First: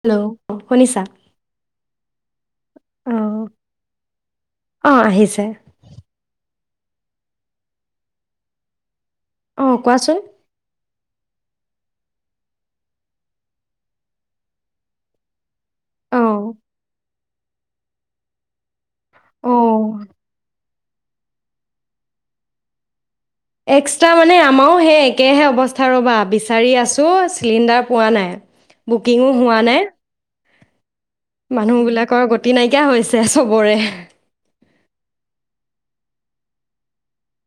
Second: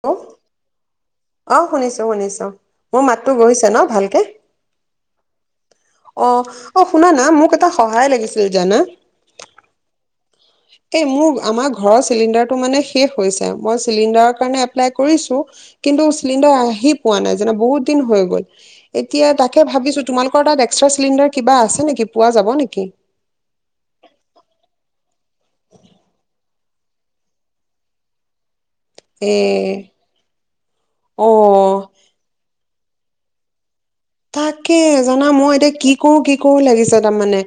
Hello শুনিছা, অ', শুনিছো, শুনিছো, মোৰ অ', মাতটো গৈছে ন ভালকে। অ', অ', আহিছে অ', শুনা না, মোক এটা সহায় লাগিছিল জানা। অ'হ, কোৱাচোন। এই মোৰ আমাৰ ঘৰৰ চিলিণ্ডাৰটো মানে শেষ হৈছে, মই চিলিণ্ডাৰৰ কাৰণে এপ্লাই কৰিছো। কিন্তু অ', চিলিণ্ডাৰ আহি পোৱা নাই জানা, বহুত দিন হৈ গ'ল। এতিয়া তাকে ভাবিছো অ', তোমালোকৰ টাত দেখ। এক্সট্ৰা চিলিণ্ডাৰ কিবা আছে নেকি? পোৱা যাব নেকি? এক্সট্ৰা মানে আমাৰো সেই একেহে অৱস্থা ৰ'বা, বিচাৰি আছোঁ চিলিণ্ডাৰ পোৱা নাই। বুকিঙো এ হোৱা নাই, অ মানুহ বিলাকৰ গতি নাই। শিকীয়া হৈছে চবৰে। তাকে, জানা মই এতিয়া কি কৰো, কি কৰো লাগিছে তাৰমানে।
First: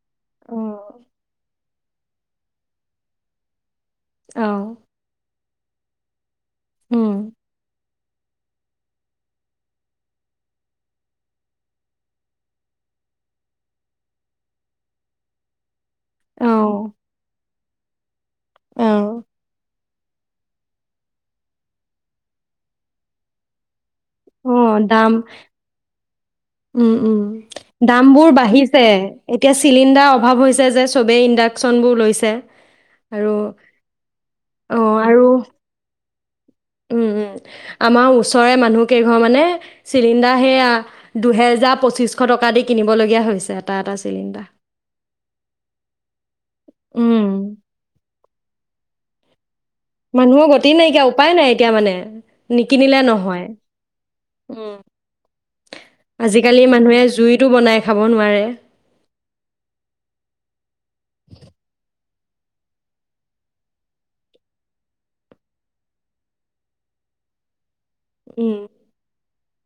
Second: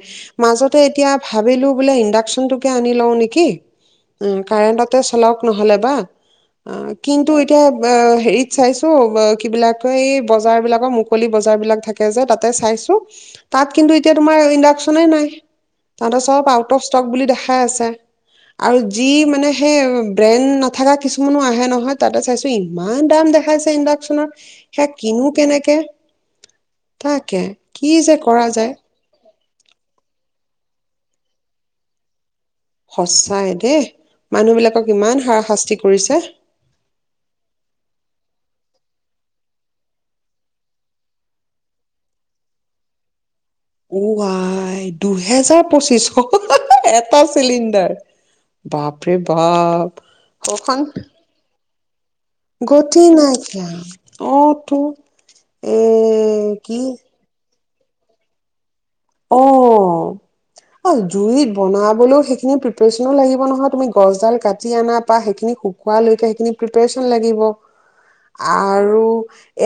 মাজতে অ', এতিয়া ভাবিলো, বোলে ইণ্ডাকচনটোকে আনি লওঁ নিকি। উ' অ' কাৰেণ্টতে চলাওঁক। নহ'লে বা, অ', উম, কিন্তু এতিয়া অ হেৰিত চাইছো, কিবিলাক ক এই বজাৰ বিলাকৰ মুকলি, বজাৰবিলাক থাকে যে তাতে চাইছো, তাত কিন্তু এতিয়া ইণ্ডাকচনে নাই। তাহাঁতে চব আউট অফ অ', ষ্টক বুলি দেখাই আছে। আৰু যি অ', মানে সেই ব্ৰেণ্ড, থকা কিছুমানো আহে নহয়, তাতে চাইছো ইমান দাম দেখাইছে ইণ্ডাক অ', সেয়া দাম কিনো কেনেকে? উম উম তাকে কি দাম যে বোৰ কৰা যায় বাঢ়িছে, এতিয়া চিলিণ্ডাৰ অভাৱ হৈছে যে চবেই ইণ্ডাকচন বোৰ লৈছে আৰু সচাই দেই মানুহ বিলাকক অ', ইমান আৰু হাৰা শাস্তি কৰিছে উম আমাৰ ওচৰে মানুহ কেইঘৰ মানে চিলিণ্ডাৰ সেয়া দুহেজাৰ পঁচিশশ টকা দি কিনিবলগীয়া হৈছে এটা এটা চিলিণ্ডাৰ আই দুহেজাৰ পঁচিছশ এটা উম চিলিণ্ডাৰ বাপ বাপ ৰে বাপ মানুহৰ গতি সখন নাইকিয়া উপায় নাই এতিয়া মানে নিকিনিলে গতি নহয় নাইকিয়া অ উম তো এ আজিকালি কি মানুহে জুইতো বনাই খাব নোৱাৰে অ জুইত বনাবলৈও সেইখিনি প্ৰিপাৰেচন লাগিব নহয় তুমি গছডাল কাটি অনাৰ পৰা সেইখিনি শুকুৱালৈকে সেইখিনি প্ৰিপাৰেচন লাগিব উম আৰু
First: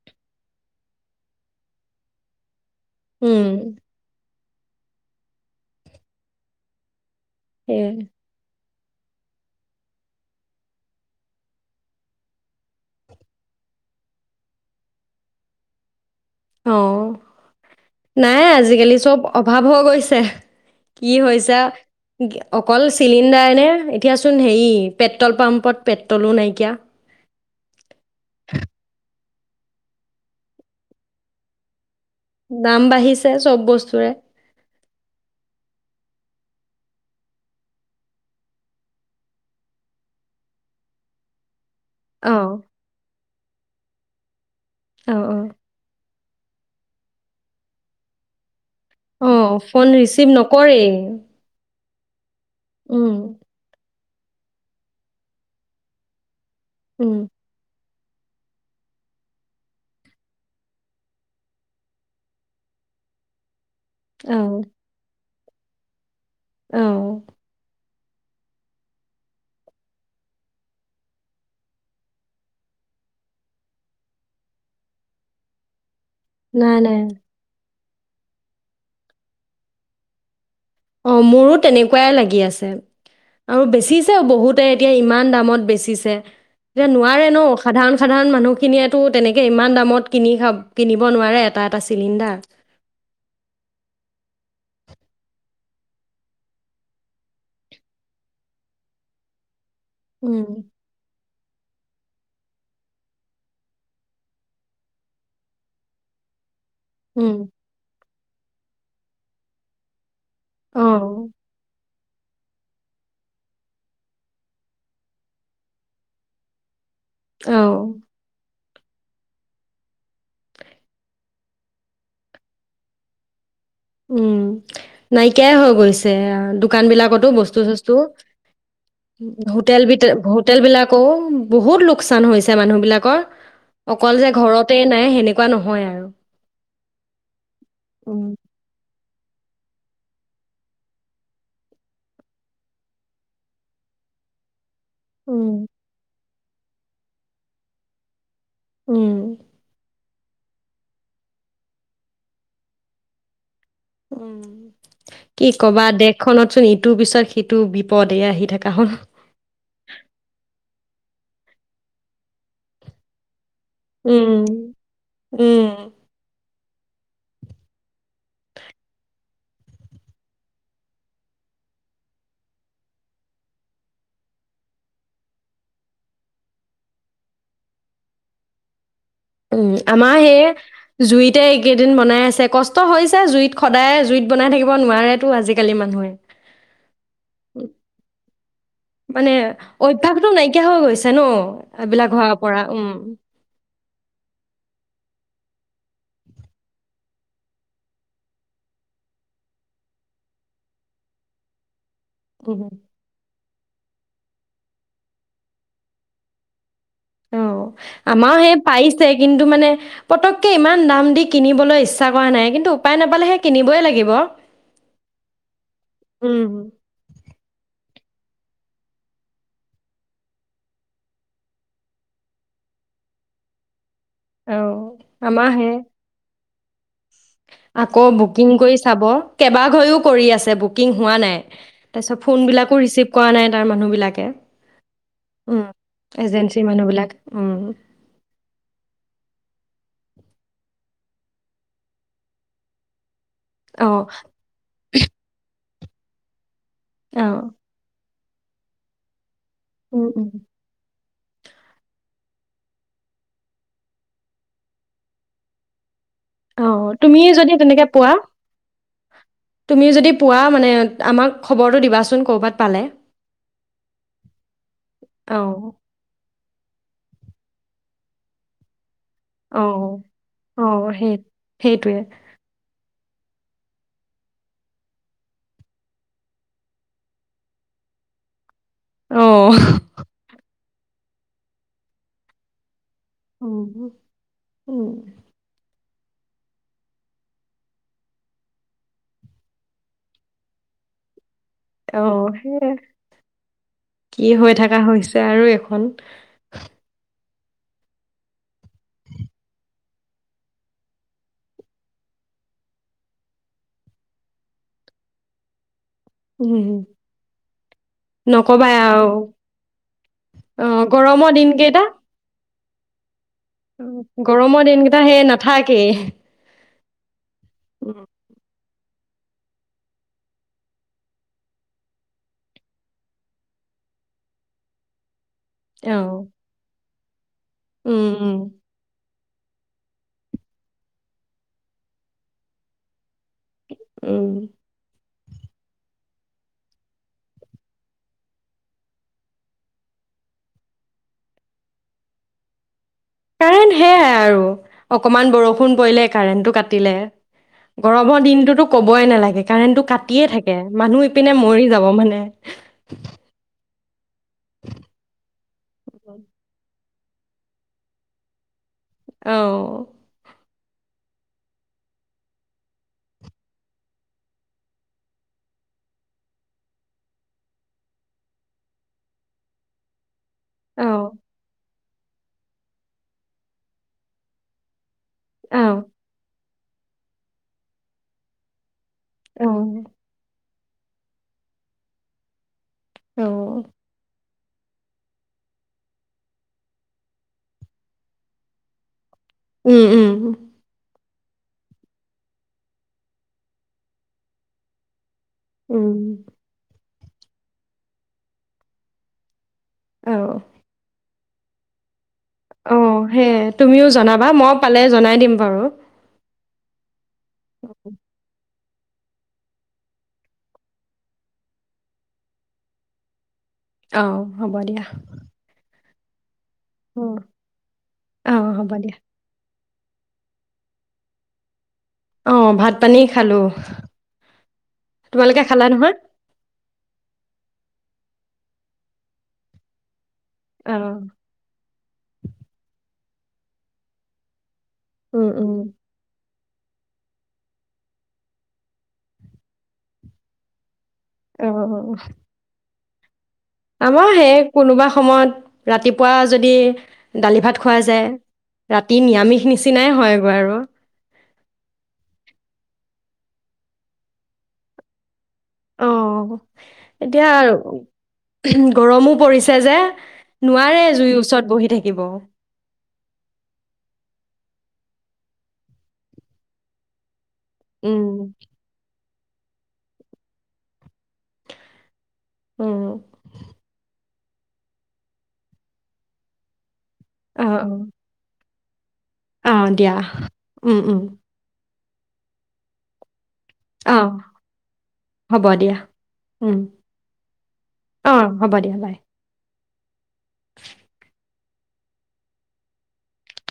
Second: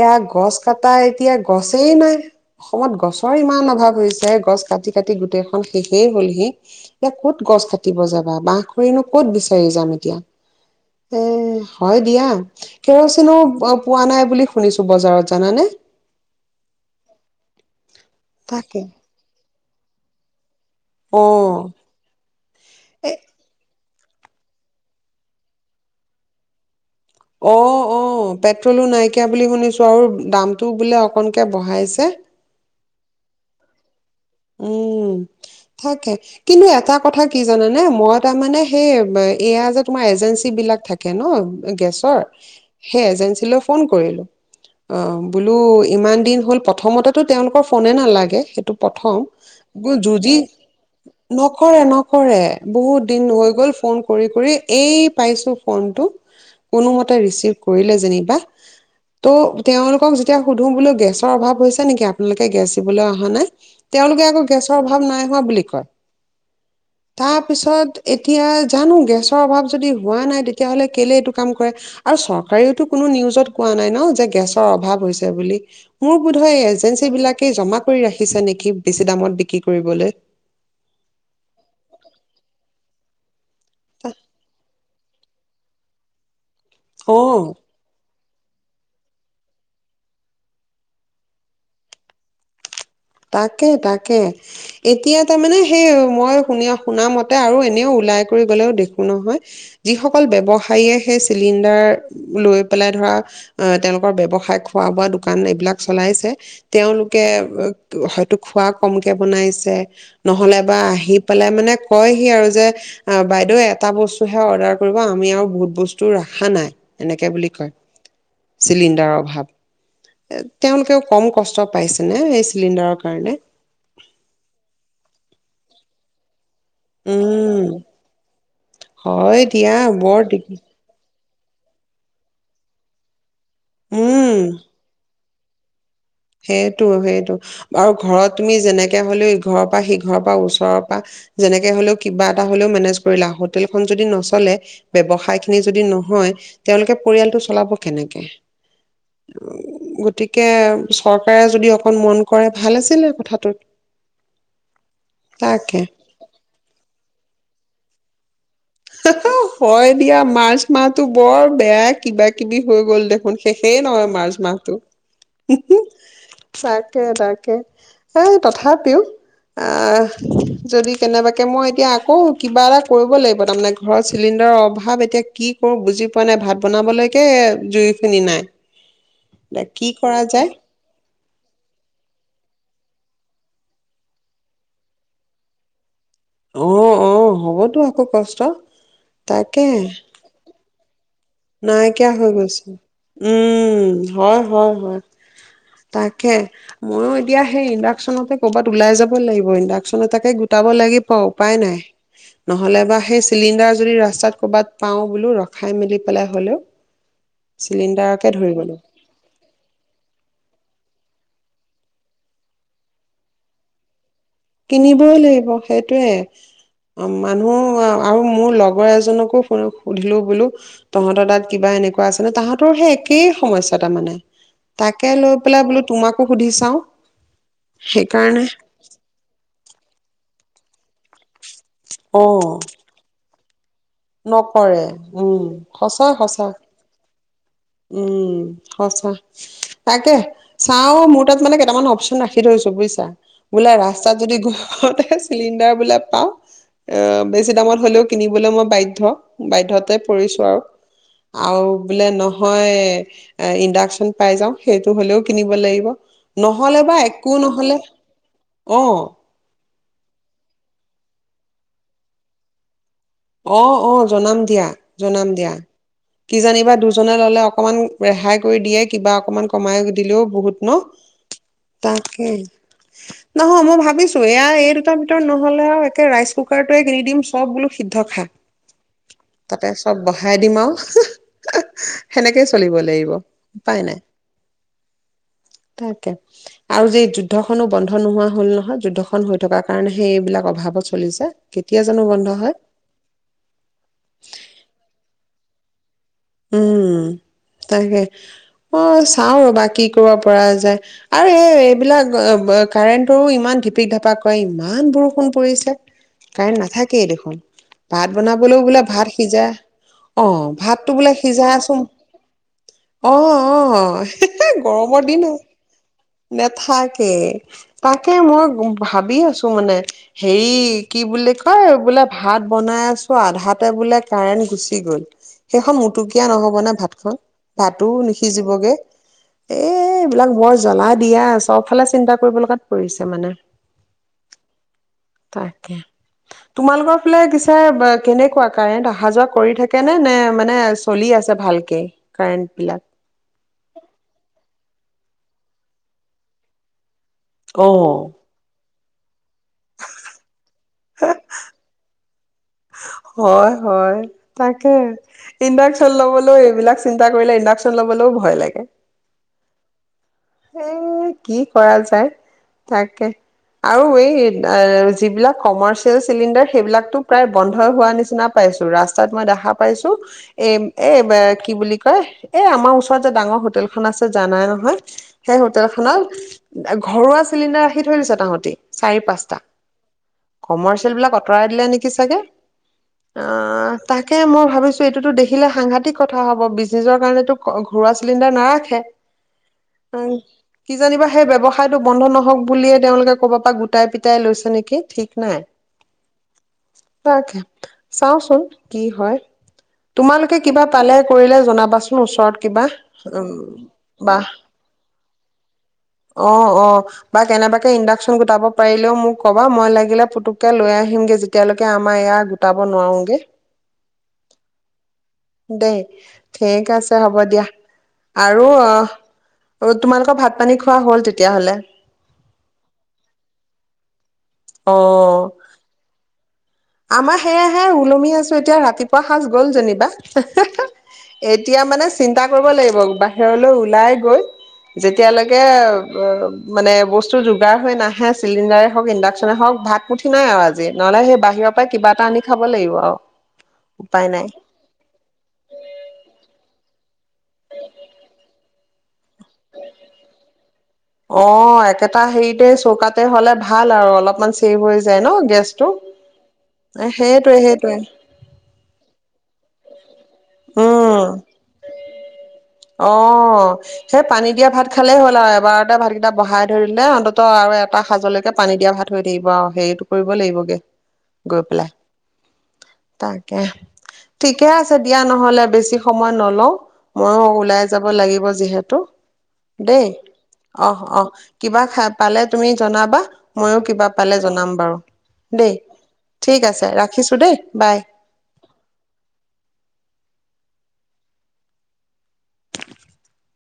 এয়া গছ কটা এতিয়া গছেই নাই অসমত গছৰ উম ইমান অভাৱ হৈছে এয়াই গছ কাটি কাটি গোটেইখন শেষেই হ'লহি এতিয়া ক'ত গছ সেয়াই কাটিব যাবা বাহ কত বিচাৰি যাম এতিয়া হয় দিয়া [inaudible] আহ নাই তাকে আজিকালি চব ভাৱ হৈ গৈছে কি অ হৈছে অকল এ চিলিণ্ডাৰ নে উঠিয়াচোন হেৰি পেট্ৰল পাম্পত পেট্ৰলো নাইকিয়া অ অ পেট্ৰলো নাই নাইকীয়া বুলি শুনিছোঁ আৰু দামটো বোলে অকণকৈ বঢ়াইছে দাম বাঢ়িছে চব বস্তুৰে উম থাকে কিন্তু এটা কথা কি জানানে মই তাৰমানে সেই এয়া যে তোমাৰ এজেঞ্চী বিলাক থাকে ন গেছৰ অ সেই এজেঞ্চ ফোন কৰিলো অ বোলো ইমান দিন হল প্ৰথমতে তেওঁলোকৰ ফোনে নালাগে সেইটো অ', ফোন থ'ম ৰিচিভ যুঁজি, নকৰেই। নকৰে ন কৰে। বহুত উম, দিন হৈ গ'ল ফোন কৰি, কৰি এই পাইছো ফোনটো কোনোমতে উম, ৰিচিভ কৰিলে যেনিবা ত' তেওঁলোকক যেতিয়া সুধো বোল গেছৰ অভাৱ নেকি আপোনালোকে গেছ দিবলৈ অহা নাই। তেওঁলোকে আকৌ অ', গেছৰ অভাৱ নাই বুলি লি কয়। অ', তাৰ পিছত এতিয়া জানো গেছৰ অভাৱ যদি হোৱা নাই তেতিয়াহ'লে কেলে এইটো কাম কৰে আৰু চৰকাৰেওতো কোনো নিউজত কোৱা নাই ন' যে গেছৰ অভাৱ হৈছে বুলি। মোৰ বোধহয় নাই, নাই, এজেঞ্চী বিলাকে জমা কৰি ৰাখিছে নেকি। বেছি দামত বিক্ৰী কৰিবলৈ। অ', মোৰো তেনেকুৱাই লাগি আছে। আৰু বেছিছে বহুতে এতিয়া ইমান দামত বেচিছে। এতিয়া নোৱাৰে অ ন' সাধাৰণ, সাধাৰণ মানুহ মানুহখিনিয়ে তেনেকে ইমান দামত কিনি কিনিব নোৱাৰে এটা এটা চিলিণ্ডাৰ। তাকে, তাকে এতিয়া তাৰমানে সেই মই শুন-শুনা মতে আৰু এনেও ওলাই কৰি গ'লেও দেখো নহয়। যিসকল উম, ব্যৱসায়ীয়েহে চিলিণ্ডাৰ লৈ পেলাই ধৰা অহ, তেওঁলোকৰ ব্যৱসায় খোৱা বোৱা দোকান এইবিলাক চলাইছে তেওঁলোকে উম, হয়তো খোৱা কমকে বনাইছে। নহ'লে বা আহি অ', পেলাই মানে কয় সি আৰু যে বাইদেউ এটা বস্তুহে অৰ্ডাৰ কৰিব আমি আৰু বহুত বস্তু ৰখা নাই। এনেকে বুলি কয়। অ', চিলিণ্ডাৰৰ অভাৱ এ তেওঁলোকেও কম কষ্ট পাইছেনে। চিলিণ্ডাৰৰ কাৰণে উম, নাইকিয়াই হৈ গৈছে দু দোকান বিলাকতো বস্তু, উম চস্তু হয় দিয়া হোটেল বি বৰ দিগদ হোটেল বিলাকও বহুত লোকচান হৈছে মানুহবিলাকৰ। অকল যে উম ঘৰতে নাই সেনেক একোৱা নহয় আৰু। সেইটো, সেইটো আৰু ঘৰত উম। তুমি যেনেক তেনেকে হ'লেও ইঘৰৰ পৰা সি ঘৰৰ পৰা ওচৰ পৰা যেনেকে হ'লেও কিবা এটা হ'লেও মেনেজ কৰিলা হোটেল খন যদি নচলে ব্যৱসায় উম, খিনি যদি নহয় তেওঁলোকে পৰিয়ালটো চলাব কেনেকে উম, অ গতিকে চৰকাৰে যদি অকণ মন কৰে ভাল আছিলে কথাটোত উ কি তাকে কবা দেশখনতচোন ইটোৰ পিছত সেইটো বিপদে আহি থাকে হ হাও হয় দিয়া মাৰ্চ মাহাটো বৰ বেয়া কিবা কিবি হৈ গ'ল দেখোন শেষেই নহয় মাৰ্চ উম, মাহটো উম, তাকে তাকে এ তথাপিও আহ যদি কেনেবাকে মই এতিয়া আকৌ কিবা এটা কৰিব লাগিব তাৰ মানে ঘৰত চিলিণ্ডাৰৰ অভাৱ এতিয়া কি কৰো বুজি পোৱা নাই ভাত বনাবলৈকে জুইখিনি নাই এ উম, কি আমাৰ কৰা সেই যায় জুইতে এইকেইদিন বনাই আছে কষ্ট হৈছে জুইত সদায় জুইত বনাই থাকিব নোৱতো আজিকালি মানুহে আহ অ হ'বতো আকৌ কষ্ট মানে তাকে অভ্যাসটো নাইকিয়া হৈ গৈছে ন' এইবিলাক নাইকিয়া হৈ হোৱাৰ পৰা গৈছে উম, উম হয় হয় হয় তাকে ময়ো এতিয়া সেই ইণ্ডাক্যনতে কৰ'বাত ওলাই যাব লাগিব ইণ্ডাকচন এটাকে গোটাব লাগিব উপায় নাই উম। নহ'লে বা সেই চিলিণ্ডাৰ যদি ৰাস্তাত ক'ৰবাত পাওঁ বোলো ৰখাই মেলি পেলা হ'লেও অ চিলিণ্ডাৰকে আমাৰ ধৰি সেই গ'লো পাইছে কিন্তু মানে পতককে ইমান দাম দি কিনিবলৈ ইচ্ছা কৰা নাই কিন্তু উপায় নাপালেহে কিনিবই লাগিব কিনিবও লাগিব সেইটয়ে উম। অ মানুহ আহ আৰু মোৰ লগৰ এজনকো শুনো সুধিলো বোলো তহঁতৰ তাত কিবা এনেকুৱা আছে নে তাহাঁতৰ সেই একেই সমস্যাত মানে অ' তাকে লৈ আমাৰ পেলাই হে বোলো তোমাকো সুধি চাওঁ আকৌ সেইকাৰণে বুকিং কৰি চাব কেইবাঘৈ কৰি আছে বুকিং হোৱা নাই তাৰ পিছত অ ফোন বিলাকো ৰিচিভ কৰা নাই তাৰ মানুহবিলাকে। নকৰে উম সঁচা সঁচা এজেঞ্চিৰ মানুহবিলাক উম উম সঁচা তাকে চাও মোৰ তাত মানে কেইটামান অপশচন ৰাখি থৈছো বুজছা বোলে অ' ৰাস্তাত যদি ঘৰত আহে চিলিণ্ডাৰ বোলে পাওঁ অ বেছি দামত হ'লেও কিনিবলৈ মই বাধ্য থ বাধ্যয়তে উম উম। পৰিছো আৰু আৰু বোলে নহয় এ ইণ্ডাকচন পাই যাওঁ সেইটো হ'লেও কিনিব লাগিব নহলে অ' বা তুমি এককো যদি নহলে, তেনেকে পোৱা অঁ। তুমি যদি পোৱা মানে'এ, আমাক খবৰটো দিবাচোন, কৰ'বাত পালে। অ অ জনাম দিয়া, জনাম দিয়া। অ' কিজানিবা দুজনে ল'লে অকমান ৰেহাই কৰি দিয়ে কিবা অকমান কমাই অ' দিলেও বহুত ন! অ' সেই সেইটোৱে তাকেই! নহ, মই ভাবিছো, এয়া এই দুটাৰ ভিতৰত নহ'লে আউ আৰু একে ৰাইচ কুকাৰটোয়ে কিনি দিম চব বোলো ইদ্ধ খা অ'। তাতে চব বঢ়ায় দিম আউ, হুহ সেনেকেই চলিব লাগিব অ অ উপায় অ, নাই ও ও ও [unintelligible] তাকে, আৰু যে এই যুদ্ধসনো বন্ধ নোহোৱা হল নহয়, যুদ্ধসন হৈ থকা কাৰণেহে এইবিলাক অভাৱত চলিছে। কেতিয়া জানো অ', বন্ধ হয়? সেয়ে কি হৈ থাকা হৈছে আৰু এখন তাগে, অঁ চাওঁ ৰ'বা কি কৰিব পৰা যায়, আৰু এই এই এইবিলাক ব'ব কাৰেণ্টৰো ইমান ঢিপিক ঢাপাক কএ, ইমান বৰষুণ পৰিছে! কাৰেণ্ট উম। নাথাকেই দেসোন, ভাত বনাবলৈও নকবাই বোলে ভাত সিজা, অ' ভাত গৰম দিন কেইটা অ অ ও, গৰম দিনকিতা হেই নাথাকেই নেথাকেই। উম, তাকে মই গুম ভাবি আছো মানে, হেৰি কি বুলি কয়! বোলে ভাত বনাই আছো, আধাতে বোলে কাৰেণ্ গুচি গ'ল। সেইখন মোটুকীয়া অ', নহবনে ভাত হ? [unintelligible] ভাতোও উম, উম, নিসিজিবগে। এ এইবিলাক মই জ্বলাই দিয়া আও, চবফালে চিন্তা কৰিব লগাত পৰিছে মানে! [inaudible] উম। তাকে, তোমালোকৰ ফলে কিছে, ব কেনেকুৱা কাৰেণ্ট আহা যোৱা কৰি থাকে নে? নে মানে এ' চলি আছে ভালকে, কাৰেণ্ট বিলাক? কাৰেণ্ট সেয়াই আৰু। অকমান বৰষুণ পৰিলেই কাৰেনটো কাটিলে অ গৰম দিনটোতোক কবই নালাগে। কাৰেনটো কাটিয়ে থাকে এ'এ, মানহো ইপিনে মৰি যাব মানে! হয় হয়। তাকে, ইণ্ডাকচন লবলৈ এইবিলাক চ চিন্তা কৰিলে ইণ্ডাকশ্যন লবলও ভয় লাগে। অঁ। এ কি কৰা যায়, তাকে আৰু এই যিবিলাক কমাৰ্চিয়েল চিলিণ্ডাৰ সেইবিলাকতো প্ৰায় বন্ধ হোৱা নিচিনা পাইছো। ৰাস্তাত মই দেখা পাইছো। এ, এ অ', বা কি বুলি এ, আমাৰ ওচৰত যে ডাঙৰ হোটেলখন আছে জ নাই নহয়। সেই অ', হটেল অ', খোনাল ঘৰুৱা চিলিণ্ডাৰ ৰাখি থৈ দিছ তাহতি। চাৰি পাঁচটা। কমাৰ্চিয়েল বিলাক আঁতৰাই দিলে নেকি চাগে। অ, তাকে মোৰ। ভাবিছো এইটোতো দেখিলে সাংঘাতিক কথা হব। বিজনেচৰ কাৰণেতো ঘৰুৱা চিলিণ্ডাৰ নাৰাখ উম, উ উম, কি জানিবা। সেই ব ব্যৱসায়তো বন্ধ নহওক বুলিয়ে তেওঁলোকে ক'ব পৰা গোটাই পিটাই লৈছে নেকি ঠিক। নাই উম। তাকে চাওচোন কি হয়। অ'। তোমালোকে কিবা পালে? কৰিলে জনাবাচোন। ওচৰত কিবা, অ সেয়ে উম তুমিও জনাবা বাহ। মই পালে জনাই দিম বাৰু। অ', অ। বা কেনেবাকে ইণ্ডাকচন গোটাব। পাৰিলেও মোক ক'বা, মই লাগিলে পুতুককে লৈ আহিমগে। যেতিয়ালৈকে আমাৰ ইয়াৰ গোটাব নোৱাৰোগে। আহ, হ'ব দিয়া। [unintelligible] ঠিক আছে, উম, হ'ব দিয়া। অ আৰু হ'ব আহ। দিয়া অ, তোমালোকৰ ভাত পানী। খোৱা হ'ল তেতিয়াহ'লে। আহ ভাত পানী খালো। অ তোমালোকে খালা নহয়? আমাৰ সেয়াহে, ওলমি আছো। এতিয়া ৰাতিপুৱা সাজ গ'ল যেনিবা। অ এতিয়া মানে, চিন্তা কৰিব লাগিব বা ঘেৰলৈ ওলাই গৈ। উম যেতিয়ালৈকে। উম মানে বস্তু যোগাৰ হৈ নাহে! চিলিণ্ডাৰে হওঁক, ইণ্ডাক্চনে হওঁক ভাত মুঠি নাই আৰু আজি। নহলে সেই অ বাহিৰত‌‌ ত কিবা অ এটা আনি খাব লাগিব আৰু। উপায় আমাৰ নাই সেই কোনোবা সময়ত ৰাতিপুৱা যদি দালি ভাত খোৱাাই যায় ৰাতি নিৰামিষ নিচিনাই হয় আৰু। অঁ', একেটা হেৰিতে চৌকাতে হলে ভাল আৰু অলপমান চেভ হৈ যায় ন গেছটো। অ এতিয়া সেইটোৱে সেইটোৱে। গৰমো পৰিছে যে নোৱাৰে জুইৰ ওচৰত বহি থাকিব অঁ', সেই পানী দিয়া ভাত খালেই হ'ল আৰু এবাৰতে ভাতকেইটা বহাই ধৰিলে আৰু এটা উম সাজলৈকে পানী দিয়া ভাত হৈ দিব সেইৰিতটো কৰিব লাগিব গে। গৈ উম তাকাকে। ঠিকে আছে দিয়া নহ'লে বেছি সময় নলও মইো অ ওলাই অ যাব লাগিব যিহেতু ত। অ দেই দিয়া উম অঁ', উম অঁ', কিবা খাব পালে তুমি জনাবা। ময়ো কিবা অ পালে জনাম বাৰু হ'ব দেই দিয়া ঠিক আছে ৰাখিছোঁ দেই বাই। অ হ'ব দিয়া বাই [unintelligible]